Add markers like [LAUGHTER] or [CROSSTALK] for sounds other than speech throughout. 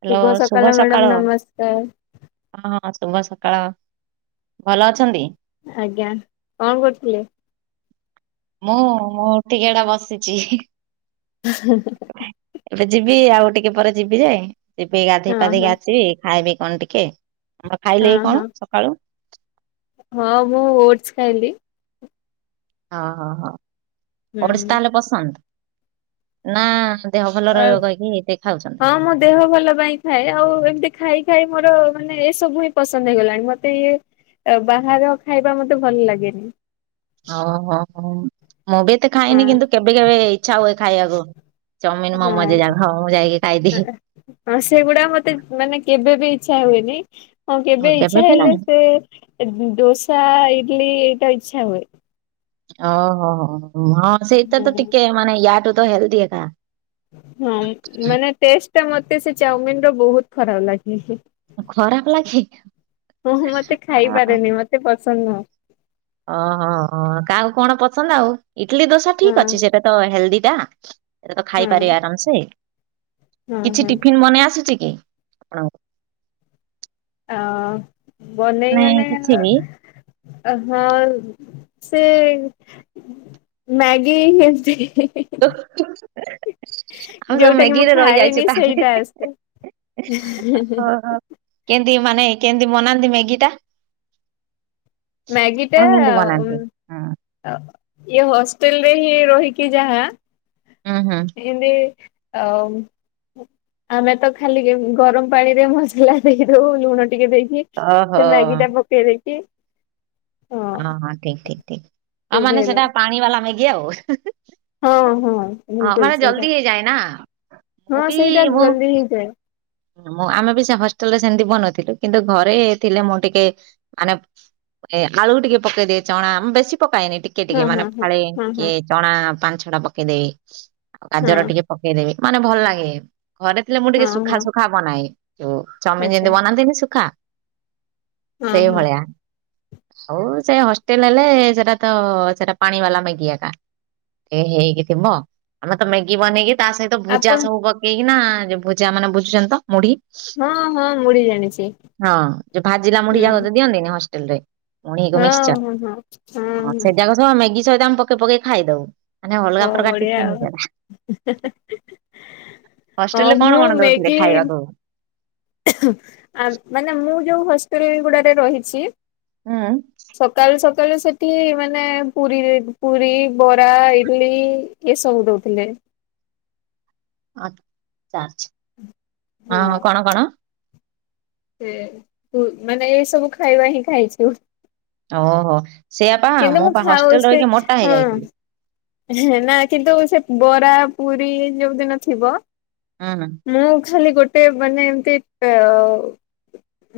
Hello ଶୁଭ ସକାଳ। ହଁ ଶୁଭ ସକାଳ ଭଲ ଅଛନ୍ତି? ଆଜ୍ଞା କଣ୍ କରୁଥିଲେ? ମୁଁ ମୁଁ ଉଠିକି ଏଡ଼ା ବସିଛି। [INAUDIBLE] ଏବେ ଯିବି ଆଉ ଟିକେ ପରେ ଯିବି ଯେ ଏବେ ହଁ ଗାଧେଇ ପାଧେଇକି ହଁ ଆସିବି ଖାଇବି କନ୍ ଟିକେ। [UNINTELLIGIBLE] ହଁ ଖାଇଲେ କି କଣ ହଁ ସକାଳୁ। ହଁ ମୁଁ ଓଡଶ୍ ଖାଇଲି। ହଁ ହଁ ହଁ ଓଡଶ୍ ହୁଁ। ତାହେଲେ ପସନ୍ଦ ନାଁ ଦେହ ଭଲ ରହିବ କହିକି ଏତେ ଖାଉଛନ୍ତି? ହଁ ମୋ ଦେହ ଭଲ ପାଇଁ ହିଁ ଖାଏ ଆଉ ଏମିତି ଖାଇ ଖାଇ ମୋର ମାନେ ଏ ସବୁ ହିଁ ପସନ୍ଦ୍ ହେଇଗଲାଣି ମତେ ଇଏ ଏ ବାହାର ଖାଇବା ମତେ ଭଲ୍ ଲାଗେନି। ଅ ହ ହ ମୁଁ ବି ଏତେ ଖାଏନି ହଁ କିନ୍ତୁ କେବେ କେବେ ଇଚ୍ଛା ହୁଏ ଖାଇଆକୁ। ଚମିନ୍ ମୋମୋ ଯେ ଯା ହଁ ମୁଁ ଖାଉ ମୁଁ ଯାଇକି ଖାଇଦିଏ। ଅଁ ସେଗୁଡ଼ା ମତେ ମାନେ କେବେ ବି ଇଚ୍ଛା ହୁଏନି। ହଁ ହଉ କେବେ ଇଚ୍ଛା ବି ହେଲେ ନାହିଁ ସେ ଦୋସା ଇଡ୍ଲି ଏଟା ଇଚ୍ଛା ହୁଏ। ଅ ହ ହ ହ ହଁ ସେଇଟା ତ ହଁ ଟିକେ ମାନେ ୟାଠୁ ତ ହେଲ୍ଦି ଏକା। ହଁ ମାନେ ଟେଷ୍ଟ୍ ଟା ମତେ ସେ ଚାଉମିନ୍ ର ବହୁତ୍ ଖରାପ୍ ଲାଗେ। ଖରାପ ଲାଗେ ଉଁହୁଁ ମତେ ଖାଇପାରେନି ମତେ ପସନ୍ଦ୍ ନୁହଁ। ଅ ହ ହ କାଆକୁ କଣ ପସନ୍ଦ୍ ଆଉ ଇଟ୍ଲିି ଦୋସା ଠିକ୍ ହଁ ଅଛି ସେଟା ତ ହେଲ୍ଦି ଟା। ଏ ତ ଖାଇପାରେ ହଁ ଆରାମ ସେ ହଁ କିଛି ହଁ ଟିଫିନ୍ ମନେଇ ଆସୁଛି କି ଆପଣଙ୍କୁ? ହଁ ବନେଇ ନାଇଁ ମାନେ କିଛି ବି ଆ ହଁ ସେ ମ୍ୟାଗି ଏମିତ୍ ହିଁ ହିଁ ହିଁ ଓ ହୋ ହୋ [UNINTELLIGIBLE] ଆମେ ସବୁ ଯୋଉଟା କି ମୁଁ ମାଗିରେ ରଇ ଯାଇଛୁ ଖାଏନି ତାହଲେ ସେଇଟା ଆସେ। ଓହୋ। କେନ୍ତି ମାନେ କେନ୍ତି ବନାନ୍ତି ମେଗି ଟା? ମ୍ୟାଗିଟା ଆପଣ କେମିତି ଉମ୍ ବନାନ୍ତି? ହଁ। ଆ ଇଏ ହଷ୍ଟେଲ୍ ରେ ହିଁ ରହିକି ଯାହା ଉଁ ହୁଁ। ଇନ୍ତି ଆଉ ଆମେ ତ ଖାଲି ଗରମ୍ ପାଣିରେ ମସଲା ଦେଇଦଉ ଲୁଣ ଟିକେ ଦେଇକି ଓହୋ ସେ ମାଗି ଟା ପକେଇ ଦେଇକି? ଅଁ ହଁ ଠିକ୍ ଠିକ୍ ଠିକ୍ ଆଉ ମାନେ ସିଝେଇ ଦଉ। ସେଟା ପାଣି ବାଲା ମେଗି ଆଉ। ହଁ ହଁ ଆ ବିଲକୁଲ ମାନେ ସେଇଟା ଜଲ୍ଦି ହେଇଯାଏ ନାଁ ମୁଁ ହଁ ବି ସେଇଟା ବହୁ [UNINTELLIGIBLE] ମୁଁ ଆମେ ବି ସେ ହଷ୍ଟେଲ୍ ରେ ସେମିତି ବନଉଥିଲୁ କିନ୍ତୁ ଘରେ ଥିଲେ ମୁଁ ଟିକେ ମାନେ ଏ ଆଳୁ ଟିକେ ପକେଇଦିଏ ଚଣା ବେଶୀ ପକାଏନି ଟିକେ ଟିକେ ହଁ ମାନେ ହଁ ହଁ। ଫାଳେ ହଁ ହଁ କିଏଜ୍ ଚଣା ପାଞ୍ଚ୍ ଛ ଟା ପକେଇଦେଇ ଆଉ କାଜର ହଁ ଟିକେ ପକେଇଦେବି ମାନେ ଭଲ୍ ଲାଗେ। ଘରେ ଥିଲେ ମୁଁ ଟିକେ ହଁ ସୁଖା ହଁ ସୁୁଖା ବନାଏ ଯଉ ଚମିନ୍ ଆଚ୍ଛା ଯେମିତି ବନାନ୍ତିନି ଶୁଖା ହଁ ସେ ହଁ ଭଳିଆ। ହଉ ସେ ହଷ୍ଟେଲ୍ ହେଲେ ସେଟା ତ ସେଟା ପାଣି ବାଲା ମେଗି ଏକା। ଏ ହେଇକି ଥିବ ଆମେ ତ ମେଗି ବନେଇକି ତା ସହିତ ଭୁଜା ଆପଣ ସବୁ ପକେଇକିନା ଯୋ ଭୁଜା ମାନେ ବୁଝୁଛନ୍ତି ତ ମୁଢ଼ି ହଁ ହଁ ମୁଢି ଜାଣିଛି ହଁ ଯୋ ଭାଜିଲା ମୁଢି଼ ହୁଁ ଯା କଉଛ ଦିଅନ୍ତିନି ହଷ୍ଟେଲ୍ ରେ। ମୁଢ଼ି଼ କୁ ହଁ ମିକ୍ସଚର୍ ହଁ ହଁ। ହଁ ଅ ହଁ ସେଇ ଯାକ ସହ ମେଗି ସହିତ ଆମେ ପକେଇ ପକେଇ ଖାଇଦଉ। ମାନେ ଓ ଅଲ୍ଗା ପ୍ରକାର ବଢିଆ ଟିଫିନ୍ ଆଉ ସେଟା ହଷ୍ଟେଲ୍ ହଁ ରେ କଣ ମୁଁ କଣ ଦଅ ଖାଇଆକୁ। ଆ ମାନେ ମୁଁ ଯୋଉ ହସ୍ଟେଲ୍ ଏଗୁଡ଼ାରେ ରହିଛି। ଉଁ। ସକାଳୁ ସକାଳୁ ସେଠି ମାନେ ପୁରି, ପୁରି, ବରା, ଇଟିଲି ଏ ସବୁ ଦଉଥିଲେ। ଆ ଛ ହଁ କଣ କଣ ସେ ମାନେ ଏଇ ସବୁ ଖାଇବା ହିଁ ଖାଇଛୁ। ଓହୋ ସେଆପା କିନ୍ତୁ ମୁଁ ବା ଖାଉ ହଷ୍ଟେଲ ସେ ରହିକି ମୋଟା ହେଇ ହଁ ଯାଇଥିଲି। ନା କିନ୍ତୁ ସେ ବରା, ପୁରି ଯୋଉ ଦିନ ଥିବ ହୁଁ ମୁଁ ଖାଲି ଗୋଟେ ମାନେ ଏମତି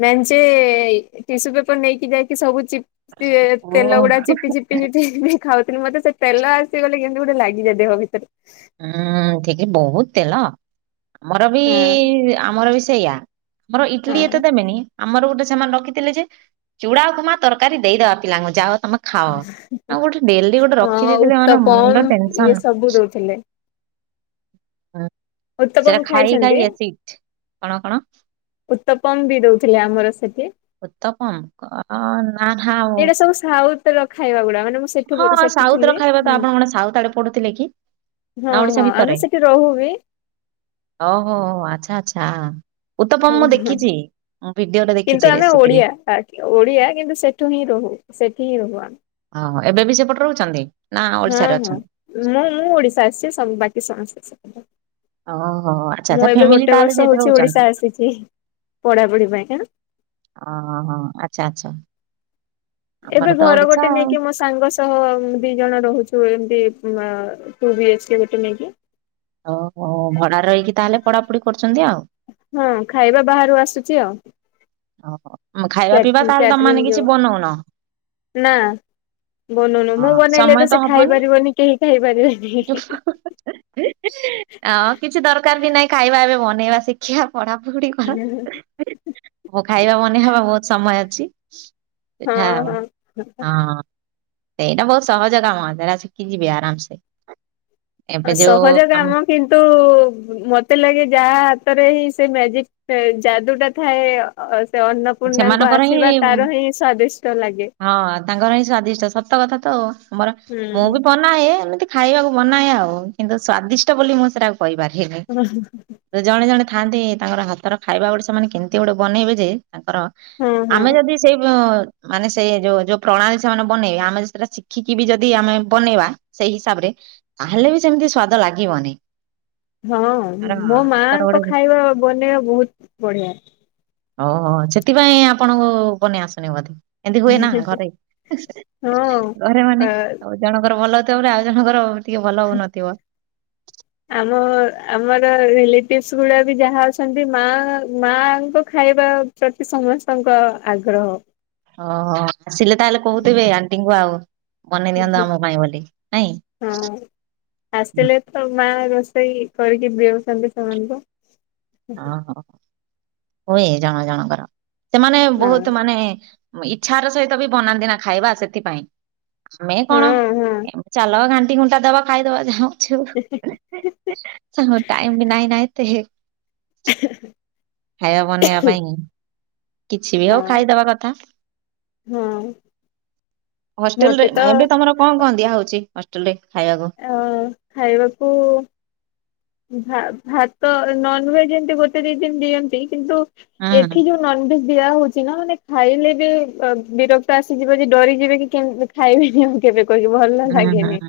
ମେଞ୍ଚେ ଟିସୁ ପେପର ନେଇକି ଯାଇକି ସବୁ ଚିପ୍ ଓ। ତେଲଗୁଡା ଚିପିଚିପି ଚିପିଚିପି ଖାଉଥିଲି ମତେ ସେ ତେଲ ଆସିଗଲେ କେମିତି ଗୋଟେ ଲାଗିଯାଏ ଦେହ ଭିତରେ ହୁଁ ଠିକ ବହୁତ ତେଲ ଆମର ବି ହଁ ଆମର ବି ସେଇଆ ଆମର ଇଟିଲି ହଁ। ଏତେ ଦେମେନି ଆମର ଗୋଟେ ସେମାନେ ରଖିଥିଲେ ଯେ ଚୁଡା ଉପମା ତରକାରୀ ଦେଇଦବା ପିଲାଙ୍କୁ ଯାହାଉ ତମେ ଖାଅ ଆଉ ଗୋଟେ ଡେଲି ଗୋଟେ ହଁ ରଖିଦେଇଥିଲେ ମାନେ ଉତ୍ତପମ ମୁଣ୍ଡ ଇଏ ଟେନସନ ସବୁ ଦଉଥିଲେ। ଉତ୍ତପମ ସେଟା ଖାଇ ଖାଇଛନ୍ତି। ଖାଇ ଏସିଟ୍ କଣ କଣ? ଉତ୍ତପମ ବି ଦଉଥିଲେ ଆମର ସେଠି ଉତ୍ତପମ କମ୍ ଅ ନ ସାଉଥର ଖାଇବା ଗୁଡା ମାନେ ସେଠୁ ହଁଁ ସେଠୁ ସାଉଥ ଥିଲି ର ଖାଇବା ତ ହୁଁ। ଆପଣ କଣ ସାଉଥ ଆଡେ ପଢୁଥିଲେ କି? ହଁ ନା ଓଡିଶା ହଁ ଭିତରେ ଆମେ ସେଠି ରହୁ ବି ଓହୋ ଆଚ୍ଛା ଆଚ୍ଛା ହଁ ଉତ୍ତପମ ମୁଁ ହଁ ଦେଖିଛି। ମୁଁ ଭିଡିଓ ଟା କିନ୍ତୁ ଦେଖିଛି ଆମେ ରେସିପି ଓଡିଆ ରେ ଓଡିଆ କିନ୍ତୁ ସେଠୁ ହିଁ ରହୁ ସେଠି ହିଁ ରହୁ ଆମେ ଓହୋ ଏବେ ବି ସେପଟ ରହୁଛନ୍ତି। ନା ହଁ ଓଡିଶାରେ ହଁ ଅଛନ୍ତି? ମୁଁ ମୁଁ ଓଡିଶା ଆସିଛି ବାକି ସମସ୍ତେ ଓହୋ ଆଚ୍ଛା ସେପଟେ ଆଚ୍ଛା ମୁଁ ଏବେ ଫ୍ୟାମିଲି ଗୋଟେ ତାହେଲେ ବର୍ଷ ସେଇଠି ହଉଛି ରହୁଛନ୍ତି ଓଡିଶା ଆସିଛି ପଢାପଢି ପାଇଁ କା ଆଁ ହଁ ଆଛା ଆଛା। ଏବେ ଘର ଗୋଟେ ଆଉ ନେଇକି ମ ସାଙ୍ଗ ସହ ଦି ଜଣ ରହୁଛୁ ଏମତି ଟୁ ବି ଏଚ ଗୋଟେ ନେଇକି। ଓହୋ ଭଡାରେ ରହିକି ତାହେଲେ ପଢାପଢି କରୁଛନ୍ତି ଆଉ। ହଁ ଖାଇବା ବାହାରୁ ଆସୁଛି ଆଉ। ଓହୋ ଖାଇବା ପିଇବା ତାହେଲେ ତମାନେ କିଛି ବନଉନ। ନାଁ। ବନୁନୁ ହଁ ମୁଁ ବନେଇଲେ ସମୟ ତ ସେ ଖାଇ ହବନି ପାରିବନି କେହି ଖାଇପାରିବେନି। ଆ କିଛି ଦରକାର ବି ନାଇଁ ଖାଇବା ଏବେ ବନେଇବା ଶିକଖିବା। ପଢାପୁଢି କର। କଉ ଖାଇବା ମନେ ହବା ବହୁତ ସମୟ ଅଛି ହଁ ସେଠା ହଁ। ହଁ। ସେଇଟା ବହୁତ ସହଜ କାମ ସରା ଶିଖି ଯିବି ଆରାମସେ ଏବେ ଯୋଉ କାମ କିନ୍ତୁ ମତେ ଲାଗେ ଯାହା ହାତରେ ହିଁ ସେ ମ୍ୟାଜିକ ସେ ଯାଦୁଟା ଥାଏ ଅ ସେ ଅନ୍ନପୂର୍ଣ୍ଣାଙ୍କ ସେମାନଙ୍କର ହିଁ ଆସିବା ତାର ହିଁ ସ୍ଵାଦିଷ୍ଟ ଲାଗେ। ହଁ ତାଙ୍କର ହିଁ ସ୍ଵାଦିଷ୍ଟ ସତ କଥା ତ ତମର ମୁଁ ହୁଁ ବି ପର ନାଁ ଏ ଏମିତି ଖାଇବାକୁ ବନାଏ ଆଉ କିନ୍ତୁ ସ୍ଵାଦିଷ୍ଟ ବୋଲି ମୁଁ ସେଟା କହିପାରିବନି। ଜଣେ ଜଣେ ଥାଆନ୍ତି ତାଙ୍କର ହାତର ଖାଇବା ଗୋଟେ ସେମାନେ କେମିତି ଗୋଟେ ବନେଇବେ ଯେ ତାଙ୍କର ହଁ ହଁ ଆମେ ଯଦି ସେଇ ମାନେ ସେ ଯୋଉ ଯୋଉ ପ୍ରଣାଳୀ ସେମାନେ ବନେଇବେ ଆମେ ଯେଟା ଶିଖିକି ବି ଯଦି ଆମେ ବନେଇବା। ସେଇ ହିସାବ ରେ ତାହଲେ ବି ସେମିତି ସ୍ଵାଦ ଲାଗିବନି। ହଁ ଆର ମୋ ହାତର ଗୋଟେ ମାଙ୍କ ଖାଇବା ବନେଇବା ବହୁତ ବଢିଆ। ହଁ ସେଥିପାଇଁ ଆପଣଙ୍କୁ ବନେଇ ଆସୁନ ବଧେ। ଏମତି ହୁଏ ନା ଘରେ ଘରେ ମାନେ ହଁ। ଜଣଙ୍କର ଭଲ ହଉଥିବ ବ ଆଉ ଜଣଙ୍କର ଟିକେ ଭଲ ହଉନଥିବ। ଆମ ଆମର ରିଲେଟିଭସ ଗୁଡା ବି ଯାହା ଅଛନ୍ତି ମା ମାଙ୍କ ଖାଇବା ପ୍ରତି ସମସ୍ତଙ୍କ ଆଗ୍ରହ। ଓହୋ ଆସିଲେ ତାହେଲେ କହୁଥିବେ ଆଣ୍ଟିଙ୍କୁ ଆଉ ବନେଇ ଦିଅନ୍ତୁ ଆମ ପାଇଁ ବୋଲି ନାଇଁ। ହଁ। ଆସିଲେ ତ ମା ରୋଷେଇ କରିକି ଦଉଛନ୍ତି ସେମାନଙ୍କୁ। ଓ ହୋ ହୁଏ ଜଣ ଜଣଙ୍କର ସେମାନେ ହଁ ବହୁତ ମାନେ ଇଛାର ସହିତ ବି ବନାନ୍ତି ନା ଖାଇବା ସେଥିପାଇଁ ଆମେ ହଁ କଣ ହଁ ଚାଲ ଘା ତିିଣ୍ଟାବା ଖାଇ ଦେବା ଯାହେଉଛି ହଉ। ସେ ସେ [UNINTELLIGIBLE] ସ ଟାଇମ ବି ନାହିଁ ନା ନାହିତ। ଖାଇବା ବନେଇବା ପାଇଁ କିଛି ବି ହଉ ହଁ ଖାଇଦବା କଥା। ହଁ ହଷ୍ଟେଲ ରେ ମତେ ତ ଏବେ ତମର କଣ କହ ଦିଆ ହଉଛି ହଷ୍ଟେଲ ରେ ଖାଇବାକୁ? ଅ ଖାଇବାକୁ ଭା ଭାତ ନଭେଜ ଏମିତି ଗୋଟେ ଦି ଦିନ ଦିଅନ୍ତି କିନ୍ତୁ ହୁଁ ଏଠି ଯୋଉ ନନଭେଜ ଦିଆ ହଉଛି ନା ମାନେ ଖାଇଲେ ବି ବିରକ୍ତ ଆସିଯିବ ଯେ ଡରିଯିବେ କି କେ ଖାଇବେନି ଆଉ। କେବେ କହିକି ଭଲ ହୁଁ ହୁଁ ଲାଗେନି।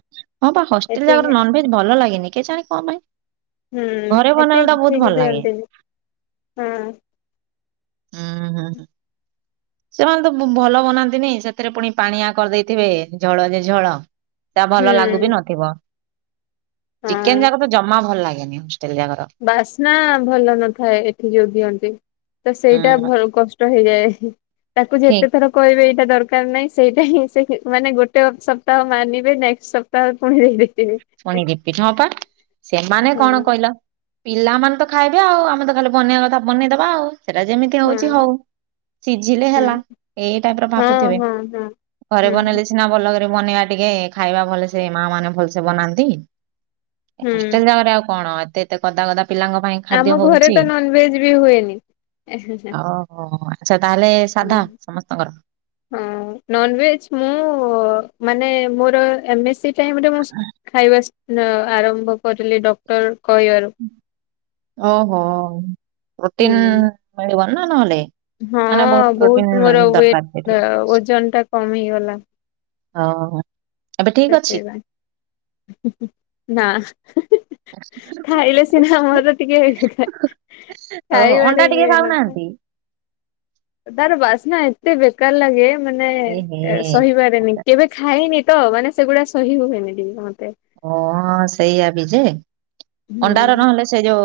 ହଁ ବା ହଷ୍ଟେଲ ଯାଗାର ଏଠିକି ନ ଭେଜ ଭଲ ଲାଗେନି କେ ଜାଣି କଣ ପାଇଁ। ହୁଁ ଘରେ ମତେ ବନେଇଲେ ତ ବହୁତ ଭଲ ଲାଗେ। ହଇଗିବଅନ୍ତିି ହଁ [UNINTELLIGIBLE] ହୁଁ ହଁ ହଁ। ସେମାନେ ତ ଭଲ ବନାନ୍ତିନି ସେଥିରେ ପୁଣି ପାଣିଆ କରିଦେଇଥିବେ ଝଳ ଯେ ଝଳ। ତା ଭଲ ଲାଗୁ ବି ହୁଁ ନଥିବ। ଚିକେନ୍ ହଁ ଯାକ ତ ଜମା ଭଲ ଲାଗେନି ହୋଷ୍ଟେଲ ଯାକର। ବାସ୍ନା ଭଲ ନଥାଏ ଏଠି ଯୋଉ ଦିଅନ୍ତି ତ ସେଇଟା ହୁଁ ଭଲ କଷ୍ଟ ହେଇଯାଏ। ତାକୁ ଠିକ ଯେତେ ଥର କହିବେ ଏଇଟା ଦରକାର ନାହିଁ ସେଇଟା ହିଁ ସେ ମାନେ ଗୋଟେ ସପ୍ତାହ ମାନିବେ ନେକ୍ସଟ ସପ୍ତାହ ପୁଣି ଦେଇବେ ପୁଣି ଦିପିଟ ହପା ସେମାନେ ହଁ କଣ କହିଲ ପିଲାମାନେ ତ ଖାଇବେ ଆଉ ଆମେ ତ ଖାଲି ବନେଇବା କଥା ବନେଇଦବା ଆଉ। ସେଟା ଯେମିତି ହଉଛି ହଁ। ହଉ ସିଝିଲେ ହୁଁ ହେଲା ଏଇ ଟାଇପ୍ ର ହଁ ଭାବୁଥିବେ। ହଁ ହଁ ହୁଁ। ସନା ଭଲ କରି ବନେଇବା ଟିକେ ଖାଇବା ଭଲ ସେ ମା ମାନେ ଭଲସେ ବନାନ୍ତି। ହୁଁ ହଷ୍ଟେଲ ଜାଗାରେ ଆଉ କଣ ଏତେ ଏତେ କଦା ଗଦା ପିଲାଙ୍କ ପାଇଁ ଖାଦ୍ୟ ଆମ ଘରେ ହଉଛି ତ ନନଭେଜ୍ ବି ହୁଏନି। ଓୋ ଆଚ୍ଛା ତାହେଲେ ହୁଁ ସାଧା ସମସ୍ତଙ୍କର। ହଁ ନନଭେଜ୍ ମୁଁ ମାନେ ମୋର ଏମ୍ ଏ ସି ଟାଇମରେ ମୁଁ ଖାଇବା ଆରମ୍ଭ କରିଲି ଡକ୍ଟର କହିବାରୁ। ଓହୋ। ହୁଁ ରୋଟିନ୍ ମିଳିବନ ନା ନହେଲେ। ହଁ ମାନେ ପ୍ରୋଟିନ ବହୁତ ମୋର ଦରକାର ସେଇଠୁ ୱେଟ୍ ଓଜନ ଟା କମିଗଲା। ହଁ ଏବେ ଠିକ୍ ଅଛି? ସେଥିପାଇଁ ନା। ଖାଇଲେ ସିନା ମୋର ଟିକେ ଓ ଖାଇବାରେ ଅଣ୍ଡା ଇଏ ଟିକେ ହେଇନଥା। ଖାଉନାହାନ୍ତି ତାର ବାସ୍ନା ଏତେ ବେକାର ଲାଗେ ମାନେ ଏହେ ସହିବା କେବେ ଖାଇନି ତ ମାନେ ସେଗୁଡ଼ା ସହି ହୁଏନି ଟିକେ ମତେ। ଓ ସେଇଆ ବି ଯେ, ଅଣ୍ଡାର ହୁଁ ନହେଲେ ସେ ଯୋଉ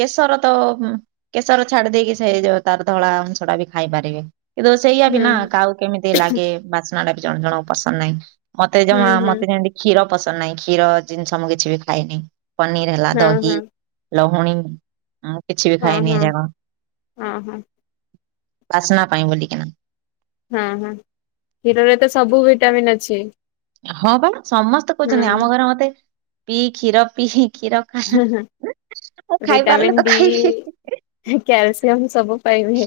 କେଶର ତ କେଶର ଛାଡି଼ ଦେଇକି ସେ ଯୋଉ ତାର ଧଳା ଅଂଶ ଟା ବି ଖାଇ ପାରିବେ। କିନ୍ତୁ ସେଇଆ ବି ନା ହୁଁ କହା କେମିତି ଲାଗେ ବାସ୍ନା ଟା ବି ଜଣେ ଜଣଙ୍କୁ ପସନ୍ଦ ନାହିଁ। ମତେ ହୁଁ ଜମା ହୁଁ ମତେ ଯେମତି କ୍ଷୀର ପସନ୍ଦ ନାହିଁ। କ୍ଷୀର ଜିନିଷ ମୁଁ କିଛି ବି ଖାଇନି। ପନିର ହେଲା ହଁ ଦହି, ହଁ ଲହୁଣୀ। ହଁ କିଛି ବି ହଁ ଖାଇନି ହଁ। ଜାଣ ହଁ ହଁ ବାସ୍ନା ପାଇଁ ବୋଲିକିନା। ହଁ ହଁ କ୍ଷୀରରେ ତ ସବୁ ଭିଟାମିନ୍ ଅଛି। ହଁ ବା ସମସ୍ତେ ହୁଁ। କହୁଛନ୍ତି। ଆମ ଘରେ ମତେ ପିଇ କ୍ଷୀର ପିଇ କ୍ଷୀର ହଁ ହଁ ମୁଁ ଖାଇପାରିଲେ ତ ଖାଇବି। କ୍ୟାଲସିୟମ୍ ସବୁ ପାଇବେ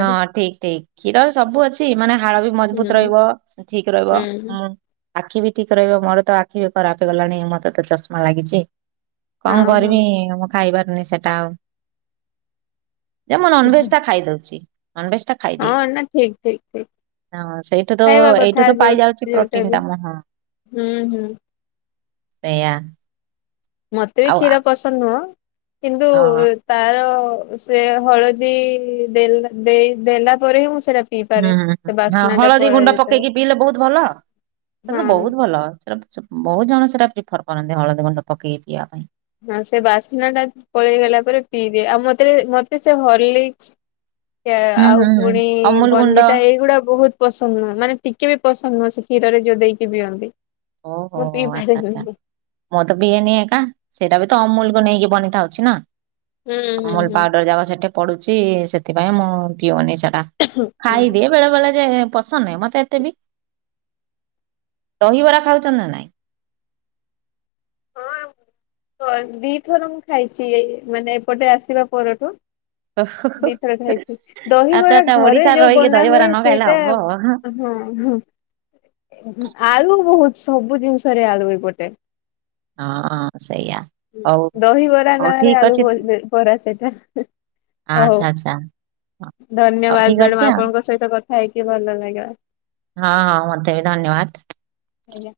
ହଁ ଠିକ୍ ଠିକ୍ କ୍ଷୀରର ସବୁ ଅଛି ମାନେ ହାଡ଼ ବି ହୁଁ ମଜବୁତ୍ ହୁଁ ରହିବ। ଠିକ୍ ରହିବ। ହଁ। ଆଖି ବି ଠିକ୍ ରହିବ। ମୋର ତ ଆଖି ବି ଖରାପ ହେଇଗଲାଣି ମତେ ତ ଚଷମା ଲାଗିଛି। କଣ ହଁ ହଁ। କରିବି ମୁଁ ଖାଇବାରୁନି ସେଟା ଆଉ। ଯେ ମୁଁ ନନଭେଜ୍ ଖାଇଦଉଛି ନନଭେଜ୍ ଟା ହଁ ଖାଇଦିଏ। ନା ଠିକ ଠିକ ଠିକ ହଁ ସେଇଠୁ ତ ଖାଇବା କଥା ଏଇଠୁ ତ ଯୋଉ ପାଇଯାଉଛି ଯୋଉଟା ପ୍ରୋଟିନ୍ ବି ଟା ମୁଁ ହଁ। ହୁଁ ହୁଁ। ସେୟା। ମତେ ବି କ୍ଷୀର ପସନ୍ଦ ନୁହଁ କିନ୍ତୁ ହଁ। ତାର ସେ ହଳଦୀ ଦେ ଦେଇ ଦେଲା ପରେ ବି ମୁଁ ସେଟା ହୁଁ ହଁ ହଁ ହଳଦୀ ଗୁଣ୍ଡ ପକେଇକି ପିଇଲେ ବହୁତ ଭଲ। ସେଇଟା ତ ହଁ। ବହୁତ ଭଲ ସେଟା ବହୁତ ଜଣ ସେଇଟା ପ୍ରିଫର କରନ୍ତି ହଳଦୀ ଗୁଣ୍ଡ ପକେଇକି ପିଇବା ପାଇଁ। ହଁ ସେ ବାସ୍ନା ଟା ପଳେଇ ଗଲା ପରେ ପିଇଦିଏ ଆଉ ମତେ ମତେ ସେ ହିରଲିକସ୍ ହୁଁ ଆଉ ହୁଁ ହୁଁ ପୁଣି ଅମୁଲ ଗୁଣ୍ଡ ବନବିତା ଏଇଗୁଡା ବହୁତ ପସନ୍ଦ ନୁହଁ ମାନେ ଟିକେ ବି ପସନ୍ଦ ନୁହଁ ସେ କ୍ଷୀରରେ ଯୋଉ ଦେଇକି ପିଅନ୍ତି। ଓହୋ ମୁଁ ପିଇ ଆଚ୍ଛା ଆଚ୍ଛା। ପାରିବିନି। ମୁଁ ତ ବିଇନିଏ ଏକା ସେଇଟା ବି ତ ଅମୁଲକୁୁ ନେଇକି ବନେଇଥାଉଛି ନା। ହୁଁ ହୁଁ ଅମୁଲ ହୁଁ। ପାଉଡର ଯାକ ସେଠି ପଡୁଛି ସେଥିପାଇଁ ମୁ ପିଅନି ସେଟା। ଖାଇଦି ବେଳେ ବେଳ ଯେ ପସନ୍ଦ ନାହିଁ ମତେ ଏତେ ବି, ଦହିବରା ଖାଉଛନ୍ତି ନାଇଁ? ହଁ ଦିଥର ମୁଁ ଖାଇଛି ଏଇ ମାନେ ଏପଟେ ଆସିବା ପରଠୁ। ଦୁଥର ଖାଇଛି ଆଚ୍ଛା ଦହିବରା ଆଚ୍ଛା ଘରେ ଓଡିଶାରେ ଯୋଉ ରହିକି ବନା ଦହିବରା ହୁଏ ନ ଖାଇଲେ ସେଇଟା ହବ ହଁ ହଁ ଆଳୁ ବହୁତ ସବୁ ଜିନିଷରେ ଆଳୁ ଏ ଗୋଟେ। ହଁ ସେଇଆ। ହଉ ଦହିିବରା ହଉ ନାଁ ରେ ଠିକ ଆଳୁ ଅଛି ବରା ସେଇଟା। ଆ ହଉ ଆଛା ଆଚ୍ଛା। ହଉ ଧନ୍ୟବାଦ ଠିକ ଅଛି ମ୍ୟାଡାମ ଆଉ ଆପଣଙ୍କ ସହିତ କଥା ହେଇକି ଭଲ ଲାଗିଲା। ହଁ ହଁ ମତେ ବି ଧନ୍ୟବାଦ। ଆଜ୍ଞା।